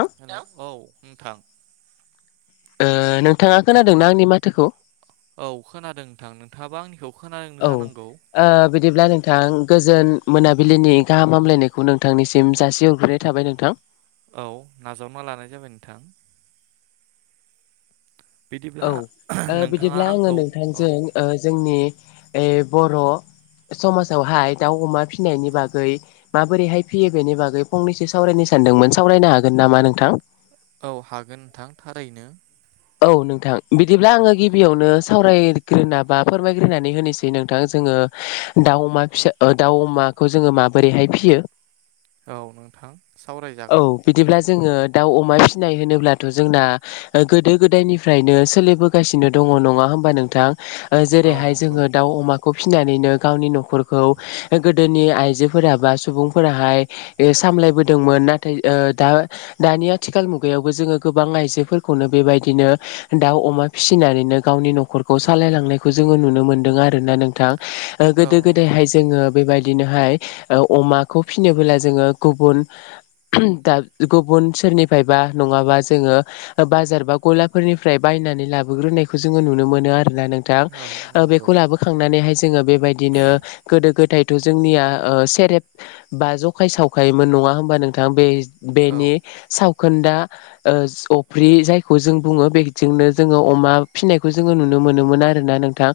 ओ औ नोंथां। ओ नोंथाङा खोनादोंना आंनि माथोखौ? औ खोनादों नोंथां नोंथाङाबा आंनिखौ खोनादों औ ओ जानांगौ बिदिब्ला नोंथां गोजोन मोनाबिलिनि गाहाम हामलायनायखौ नोंथांनिसिम जासि हरग्रोनाय थाबाय नोंथां। औ नाजावना लानाय जाबाय नोंथां औ बिदिब्ला ओ नोंथाङा बिदिब्ला आङो आंखौ औ नोंथांजों ओ जोंनि ए बर' समाजावहाय दाउ अमा फिनायनि बागै माबोरैहाय फियो बेनि बागै फंनैसो सावरायनो सानदोंमोन सावरायनो हागोन नामा नोंथां औ हागोन नोंथां थारैनो औ नोंथां बिदिब्ला आङो गिबियावनो सावरायग्रोना बा फोरमायग्रोनानै होनोसै नोंथां जों जोङो दाउ अमा फिसा दाउ अमाखौ जोङो माबोरैहाय फिसियो औ नोंथां औ सावरायजागोन बिदिब्ला जोङो दाउ अमा फिसिनाय होनोब्लाथ' जोंना गोदो गोदायनिफ्रायनो सोलिबोगासिनो दङ नङा होमबा नोंथां? ओ औ जेरैहाय नंगौ जोङो दाउ अमा खौ फिसिनानैनो गावनि न'खरखौ गोदोनि आइजोफोरा बा सुबुंफोराहाय सामलायबोदोंमोन नाथाय दा दानि आथिखाल मुगायावबो जोङो गोबां आइजोफोरखौ खौनो बेबायदिनो दाउ अमा फिसिनानैनो गावनि न'खरखौ सालायलांनायखौ जोङो नुनो मोनदों आरो आरोना नोंथां औ नंगौ गोदाय जो बेबाय बिदिनोहाय अमाखौ फिसिनोबोला जोङो गुबुन दा गुबुन सोरनिफ्रायबा नङाबा जोङो बाजार बा गलाफोरनिफ्राय बायनानै लाबोग्रोनायखौ जोङो नुनो मोनो आरो आरोना नोंथां औ नंगौ बेखौ लाबोखांनानैहाय जोङो बेबायदिनो गोदो गोदाय थ' जोंनिया सेरेब बाजखाय सावखायोमोन नङा होमबा नोंथां बे औ बेनि सावखोन्दा फ्रि जायखौ जों बुङो बेजोंनो जोङो अमा फिसिनायखौ जोङो नुनो मोनोमोन आरो ना नोंथां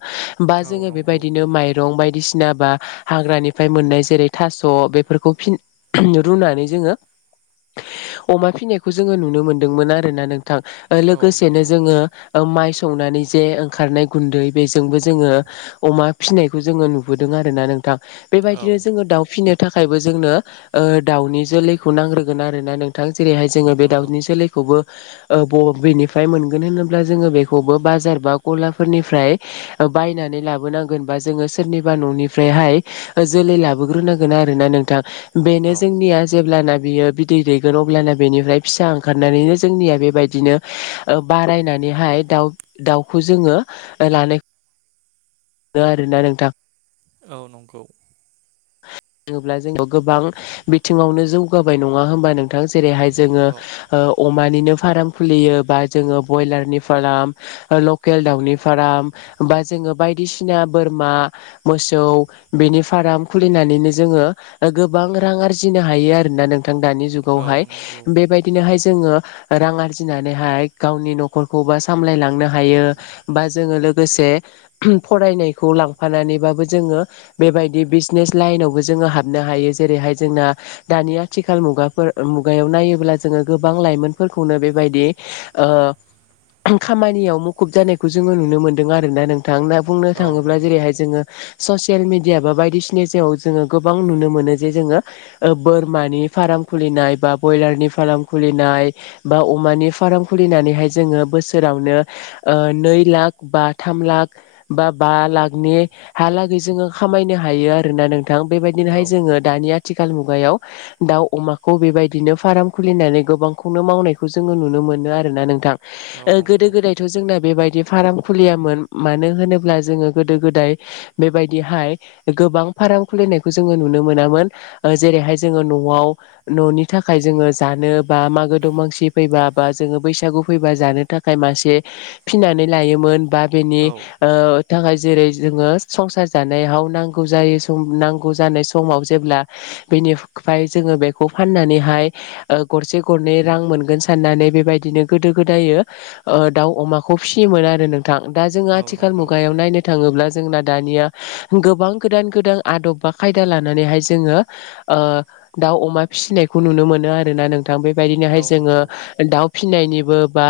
बा औ जोङो नंगौ बेबायदिनो माइरं बायदि बायदिसिना बा हाग्रानिफ्राय मोननाय जेरै थास' बेफोरखौ फि रुनानै जोङो अमा फिसिनायखौ जोङो नुनो मोनदोंमोन आरोोना नोंथां औ लोगोसेनो नंगौ जोङो ओ माइ संनानै जे ओंखारनाय गुन्दै बेजोंबो जोङो अमा फिसिनायखौ जोङो नुबोदों। आरो ना नोंथां औ बेबायदिनो जोङो दाउ फिनो थाखायबो जोंनो ओ दाउनि जोलैखौ नांग्रोगोन आरोना नोंथां। जेरैहाय जोङो बे नंगौ दाउनि जोलैखौबो ओ बबिनिफ्राय मोनगोन होनोब्ला जोङो बेखौबो बाजार बा गलाफोरनिफ्राय बायनानै लाबोनांगोन बा जोङो सोरनिबा न'निफ्रायहाय जोलै लाबोग्रोनांगोन आरो ना नोंथां। बेनो औ जोंनिया जेब्लाना बियो बिदै दैगोन अब्लाना बेनिफ्राय फिसा ओंखारनानैनो जोंनिया बेबायदिनो ओ बारायनानैहाय दाउ दाउखौ जोङो लानाय आरोना नोंथां। औ नंगौ। होनोब्ला जोंयाव गोबां बिथिङावनो जौगाबाय नङा होनबा नों थां जेरैहाय जोङो औ ओ अ मानिनो फार्म खुलियोबा जोङो बयलारनि फार्म लकेल दाउनि फार्म बा जोङो बायदिसिना बोरमा मोसौ बेनि फार्म खुलिनानैनो जोङो गोबां रां आरजिनो हायो आरोना नों थां दानि औ जुगावहाय नंगौ बेबायदिनोहाय जोङो रां आरजिनानैहाय गावनि न'खरखौबा सामलायलांनो हायो बा जोङो लोगोसे ये फरायनायखौ लांफानांनै बाबो जोङो बेबायदि बिजनेस लाइनावबो जोङो हाबनो हायो जेरैहाय जोंना दानि आथिखाल मुगाफोर मुगायाव नायोब्ला जोङो गोबां लाइमोनफोरखौनो बेबायदि ओ खामानियाव मुखुब जानायखौ जोङो नुनो मोनदों आरोना नों थां ना बुंनो औ थाङोब्ला नंगौ जेरैहाय जोङो ससियेल मिडिया बा बायदिसिना साव जोङो गोबां नुनो मोनो जे जोङो ओ बोरमानि फार्म खुलिनाय बा ब्रयलारनि फार्म खुलि खुलिनाय बा अमानि फार्म खुलिनानैहाय जोङो बोसोरावनो ओ नै लाख बा थाम लाख बा बा लाखनि हालागै जोङो खामायनो हायो आरोना नों औ बेबायदिनोहाय जोङो दानिया आथिखाल मुगायाव दाउ अमाखौ बेबायदिनो फाराम खुलिनानै गोबांखौनो मावनायखौ जोङो नुनो मो मोनो आरोना नोंथां औ ओ गोदो नंगौ गोदायथ' जोंना बेबाइदि फाराम खुलियामोन मानो होनोब्ला जोङो गोदो गोदाय बेबायदिहाय गोबां फाराम खुलिनायखौ जोङो नुनो मोनामोन ओ जेरैहाय जोङो न'आव न'नि थाखाय जोङो जानो बा मागो दमासि फैबा बा जोङो बैसागु फैबा जानो थाखाय मासे फिनानै लायोमोन। बा बेनि औ थाखाय जेरै जोङो संसार जानायाव नांगौ जायो। बुम नांगौ जानाय समाव जेब्ला बेनिफ्राय जोङो बेखौ फाननानैहाय ओ गरसे गरनै रां मोनगोन साननानै बेबायदिनो गोदो गोदायो ओ दाउ अमाखौ फिसियोमोन। आरो नोंथां दा जोंङो औ आथिखाल नंगौ मुगायाव नायनो थाङोब्ला जोंना दानिया गोबां गोदान गोदान आदब बा खायदा लानानैहाय जोङो ओ दाउ अमा फिसिनायखौ नुनो मोनो आरोना नों नोंथां बेबायदिनोहाय औ जोङो नंगौ दाव फिनायनिबो बा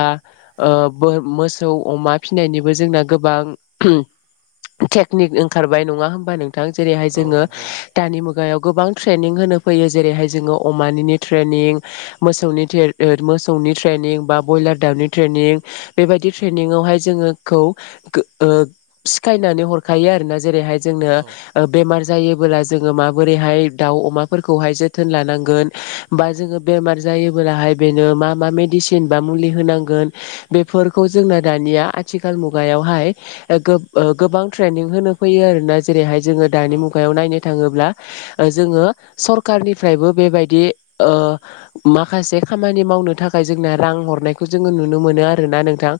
ओ बो मोसौ ओ अमा फिनायनिबो जोंना गोबां टेकनिक ओंखारबाय नङा होमबा नोंथां जेरैहाय औ जोङो नंगौ दानि मुगायाव गोबां ट्रेनिं होनो फैयो जेरैहाय जोङो अमानिनो ट्रेनिं मोसौ ओ मोसौनि ट्रेन ट्रेनिं बा बयलार दाउनि ट्रेनिं बेबायदि ट्रेनिंआवहाय जोङोखौ गो ओ सिखायनानै हरखायो आरोना जेरैहाय जोंनो औ ओ बेमार जायोबोला जोङो माबोरैहाय दाउ अमाफोरखौहाय जोथोन लानांगोन बा जोङो बेमार जायोबोलाहाय बेनो मा मा मेडिसिन बा मुलि होनांगोन बेफोरखौ जोंना दा निया आथिखाल मुगायावहाय गोब ओ गोबां ट्रेनिं होनो फैयो आरोना जेरैहाय जों औ दानि मुगायाव नायनो थाङोब्ला जोङो सरकारनिफ्रायबो बेबायदि ओ माखासे खामानि माव नो थाखाय जों रां हरनायखौ जो नुनो मोनो आरोना नोंथां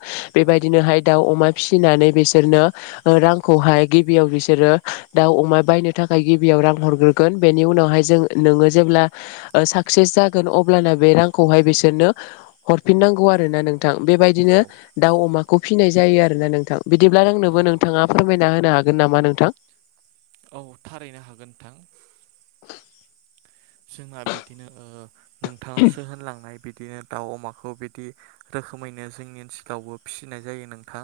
औ बेबायदिनोहाय दाउ अमा फिसिना नानै बिसोरनो रांखौहाय गिबियाव बिसोरो दाउ अमा बायनो थाखाय गिबियाव रां हरग्रोगोन बेनि उनावहाय जों नोङो जेब्ला ओ साक्सेस जागोन अब्लाना बे रांखौहाय बिसोरनो हरफिननांगौ आरोना नों थां बेबायदिनो दाउ अमाखौ फिनाय जायो आरोना नोंथां बिदिब्ला रोंनोबो नंगौ नोंथाङा फोरमायना हो नो हागोन नामा नोंथां? औ थारैनो हागोन नोंथां। जोंहा बिदिनो ओ नोंथाङासो होनलांनाय बिदिनो दाउ अमाखौ बिदि रोखोमैनो जोंनि ओनसोलावबो फिसिनाय जायो नोंथां।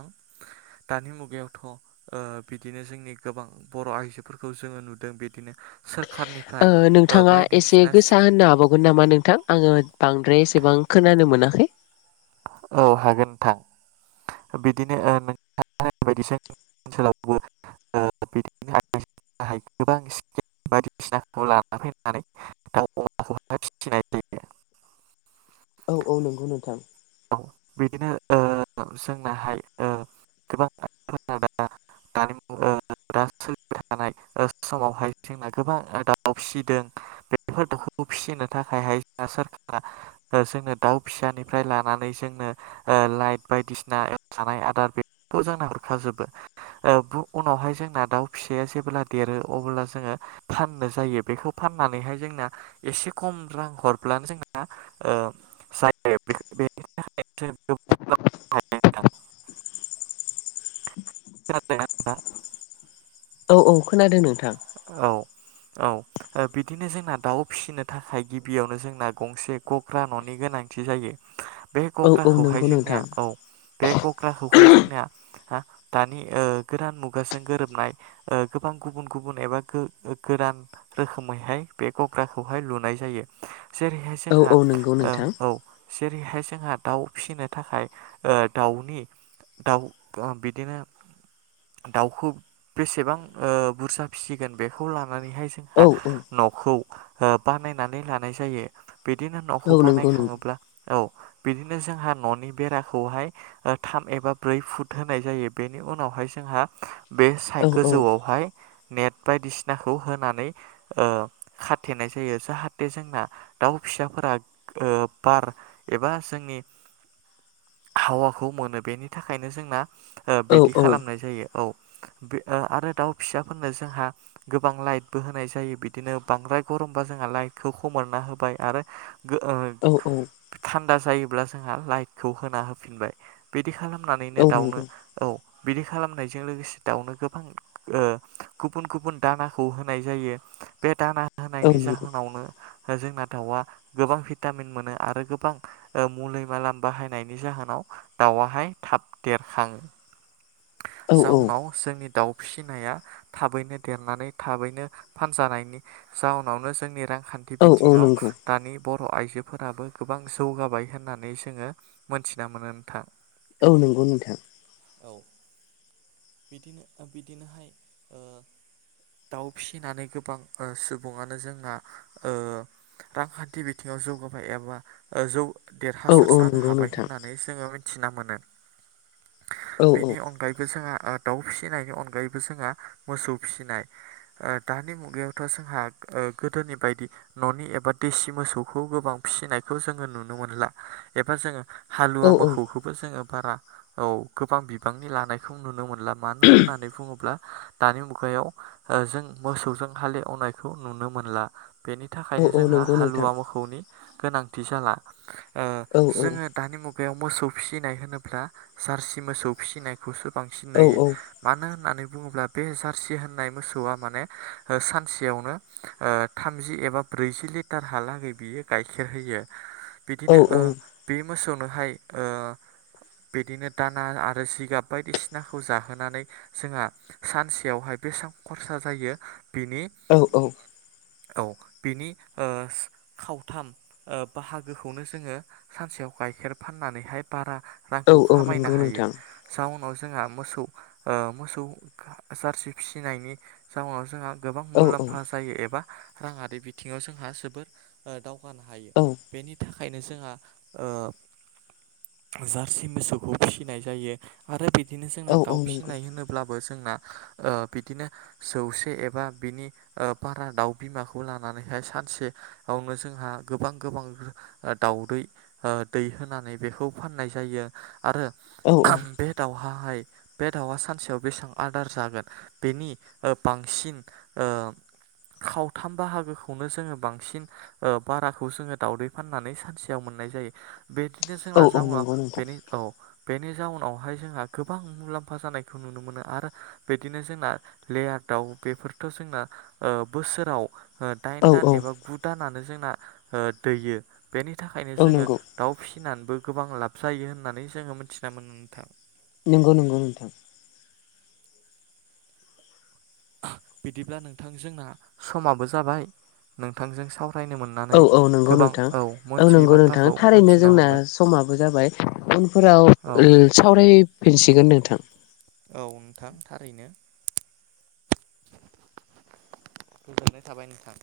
दानि मुगायावथ' ओ बिदिनो जोंनि गोबां बर' आइजोफोरखौ जोङो नुदों बिदिनो सोर खारनिफ्राय ओ एसे बायदिसिना गोसा स्किम होननो हाबावगोन नामा नोंथां आङो बांद्राय एसेबां खोनानो मोनाखै। औ हागोन नोंथां। बिदिनो ओ [unintelligible] [unintelligible] फिसिनाय जायो। औ औ नंगौ नोंथां। औ बिदिनो ओ जोंनाहाय ओ गोबां आइजोफोरा दा दानि मु ओ दा सोलिबाय थानाय समावहाय जोंना गोबां दाउ फिसिदों बेफोर दाव खौ फिसिनो थाखायहाय सोरखारा जोंनो दाउ फिसानिफ्राय ला नानै जोंनो ओ लाइट बायदिसिना जानाय आदार बेफोरखौ जोंनो हरखाजोबो। ओ बु उनावहाय जोंना दाउ फिसाया जेब्ला देरो अब्ला जोङो फाननो जायो बेखौ फा फाननानैहाय जोंना एसे खम रां हरब्लानो जोंना ओ जायो [unintelligible] बेनि थाखाय [unintelligible] [unintelligible] औ औ खोनादों नोंथां। औ औ ओ बिदिनो जोंना दाउ फिसिनो थाखाय गिबियावनो जोंना गंसे गग्रा न'नि गोनां थि जायो बे औ औ गग्राखौहाय नंगौ जोंनिया नोंथां औ बे गग्राखौहाय जों निया हा दानि ओ गोदान मुगाजों गोरोबनाय ओ गोबां गुबुन गु बुन एबा गो गोरान रोखोमैहाय बे गग्राखौहाय लुनाय जायो। जेरैहाय औ जोंहा औ नंगौ ओ नोंथां औ जे जेरैहाय जोंहा दाउ फिसिनो थाखाय ओ दाउनि दाउ ओ बिदिनो दाउखौ बेसेबां ओ बुरजा फिसिगोन बेखौ लानानैहाय जोंहा औ औ न'खौ ओ बानायनानै लानाय जायो। बिदिनो औ न'खौ बानाय नंगौ नंगौ खाङोब्ला औ बिदिनो जोंहा न'नि बेराखौहाय ओ थाम एबा ब्रै फुट होनाय जायो बेनि उनावहाय जों हा बे साइ औ औ गोजौआवहाय नेट बायदिसिनाखौ होनानै ओ खाथेनाय जायो जाहाथे जोंना दाउ फिसाफोरा ओ बार एबा जोंनि [inaudible] हावाखौ मोनो बेनि थाखायनो जोंना ओ औ बिदि खालामनाय जायो औ बि ओ आरो दाउ फिसा फोरनो जोंहा गोबां लाइतबो होनाय जायो बिदिनो बांद्राय गमबा जोंहा लाइतखौ खोमोरना होबा [unintelligible] आरो गो ओ औ थान्दा जायोब्ला जोंहा लाइटखौ होना होफिनबाय बे दि खालामनानैनो औ दाउनो नंगौ औ बिदि खालामनायजों लोगोसे दाउनो गोबां ओ गुबुन गुबुन दानाखौ होनाय जायो बे दाना औ होनायनि नंगौ जाहोनावनो जोंना दाउआ गोबां भिटामिन मोनो आरो गोबां मुलि मालाम बाहायनायनि जाहोनाव दाउआहाय थाब देरखाङो औ जाउनाव जोंनि दाउ फिसिनाया थाबैनो देरनानै थाबैनो फानजानायनि जाउनावनो जोंनि रां खान्थि औ औ बिथिङाव नंगौ दानि बर' आइजोफोराबो गोबां जौगाबाय होननानै जोङो मोनथिना मोनो नोंथां औ नंगौ नोंथां। औ बिदिनो बिदिनोहाय ओ दाउ फिसिनानै गोबां ओ सुबुङानो जोंना ओ रांखान्थि बिथिङाव जौगाबाय एबा जौ औ देरहासार औ जानो नंगौ हाबाय नोंथां होननानै जोङो मिथिना मोनो। औ बेनि अनगायैबो जोंहा आ दाउ फिसिनायनि अनगायैबो जोंहा मोसौ ओ फिसिनाय दानि मुगायावथ' जोंहा गोदोनि बायदि न'नि एबा देसि मोसौखौ गोबां फिसिनायखौ जोङो नुनो मोनला। एबा जोङो हालुवा औ मोसौखौबो जोङो बारा औ गोबां बिबांनि लानायखौ नुनो मोन मोनला मानो होननानै बुङोब्ला दानि मुगायाव ओ जों मोसौजों हालेवनायखौ नुनो मोनला। बेनि थाखायनो औ औ जोंहा नंगौ नोंथां हालुवा मोखौनि गोनांथि जाला। ओ औ औ जोङो दानि मुगायाव मोसौ फिसिनाय होनोब्ला जारसि मोसौ फिसिनाय खौबो बांसिन सिनायो मानो होननानै बुङोब्ला बे जार्सि होननाय मोसौआ माने सानसेयावनो ओ, थामजि एबा ब्रैजि लिटारहालागै बियो गाइखेर होयो औ बिदिनो ओ बे मोसौनोहाय ओ बिदिनो दाना आरो जिगाब बायदिसिनाखौ जाहोनानै जोंहा सानसेयावहाय बेसेबां खरसा जायो बिनि औ औ औ बिनि ओ, खावथाम ओ बाहागोखौनो जोङो सानसेयाव गाइखेर फाननानैहाय बारा औ रांखौ औ खामायनो नंगौ हायो नोंथां जाउनाव जोंहा मोसौ ओ मोसौ ज गोबां औ मुलाम्फा जायो एबा राङारि बिथिङाव जोंहा जोबोर दाव औ बेनो जोंहा जारसि मोसौखौ फिसिनाय जायो आरो बिदिनो औ जोंना औ दाउ नंगौ फिसिनाय होनोब्लाबो जोंना ओ बिदिनो जौसे एबा बिनि बारा दाउ बिमाखौ लानानै बेहाय सानसेयावनो जोंहा गोबां गोबां दावदै दै होनानै बे बे फाननाय जायो आरो औ बे दाउ फाहाय बे दाउआ सानसेयाव बेसेबां आदार जागोन बेनि ओ बांसिन ओ दाम खावथाम बाहागोखौनो जोङो बांसिन बाराखौ जोङो दावदै फाननानै सानसेयाव मोनो नो जोंना बेदिनो औ जोंना औ जाउनाव नंगौ नोंथां औ बेनि जाउनाव बावहाय जोंहा गोबां मुलामफा जानायखौ नुनो मोनो आरो बिदिनो जोंना लेयार दाउ बे फोरथ' जोंना ओ बोसोराव ओ दाइन औ दान औ एबा गु दानानो जोंना ओ दैयो बेनि थाखायनो औ जोङो नंगौ दाउ फिसिनानैबो गोबां लाब जायो होननानै जोङो मिथिना मोनो नोंथां नंगौ नंगौ बिदिब्ला नोंथां जोंना समाबो जाबाय नोंथांजों साव औ औ नंगौ नोंथां औ मोनथियै नंगौ नोंथां बाथ्राखौ थारैनो मोनथिना जोंना मोनबाय समाबो जाबाय उनफोराव औ ओम सावरायफिनसिगोन नोंथां औ नोंथां थारैनो गोजोननाय थाबाय नोंथां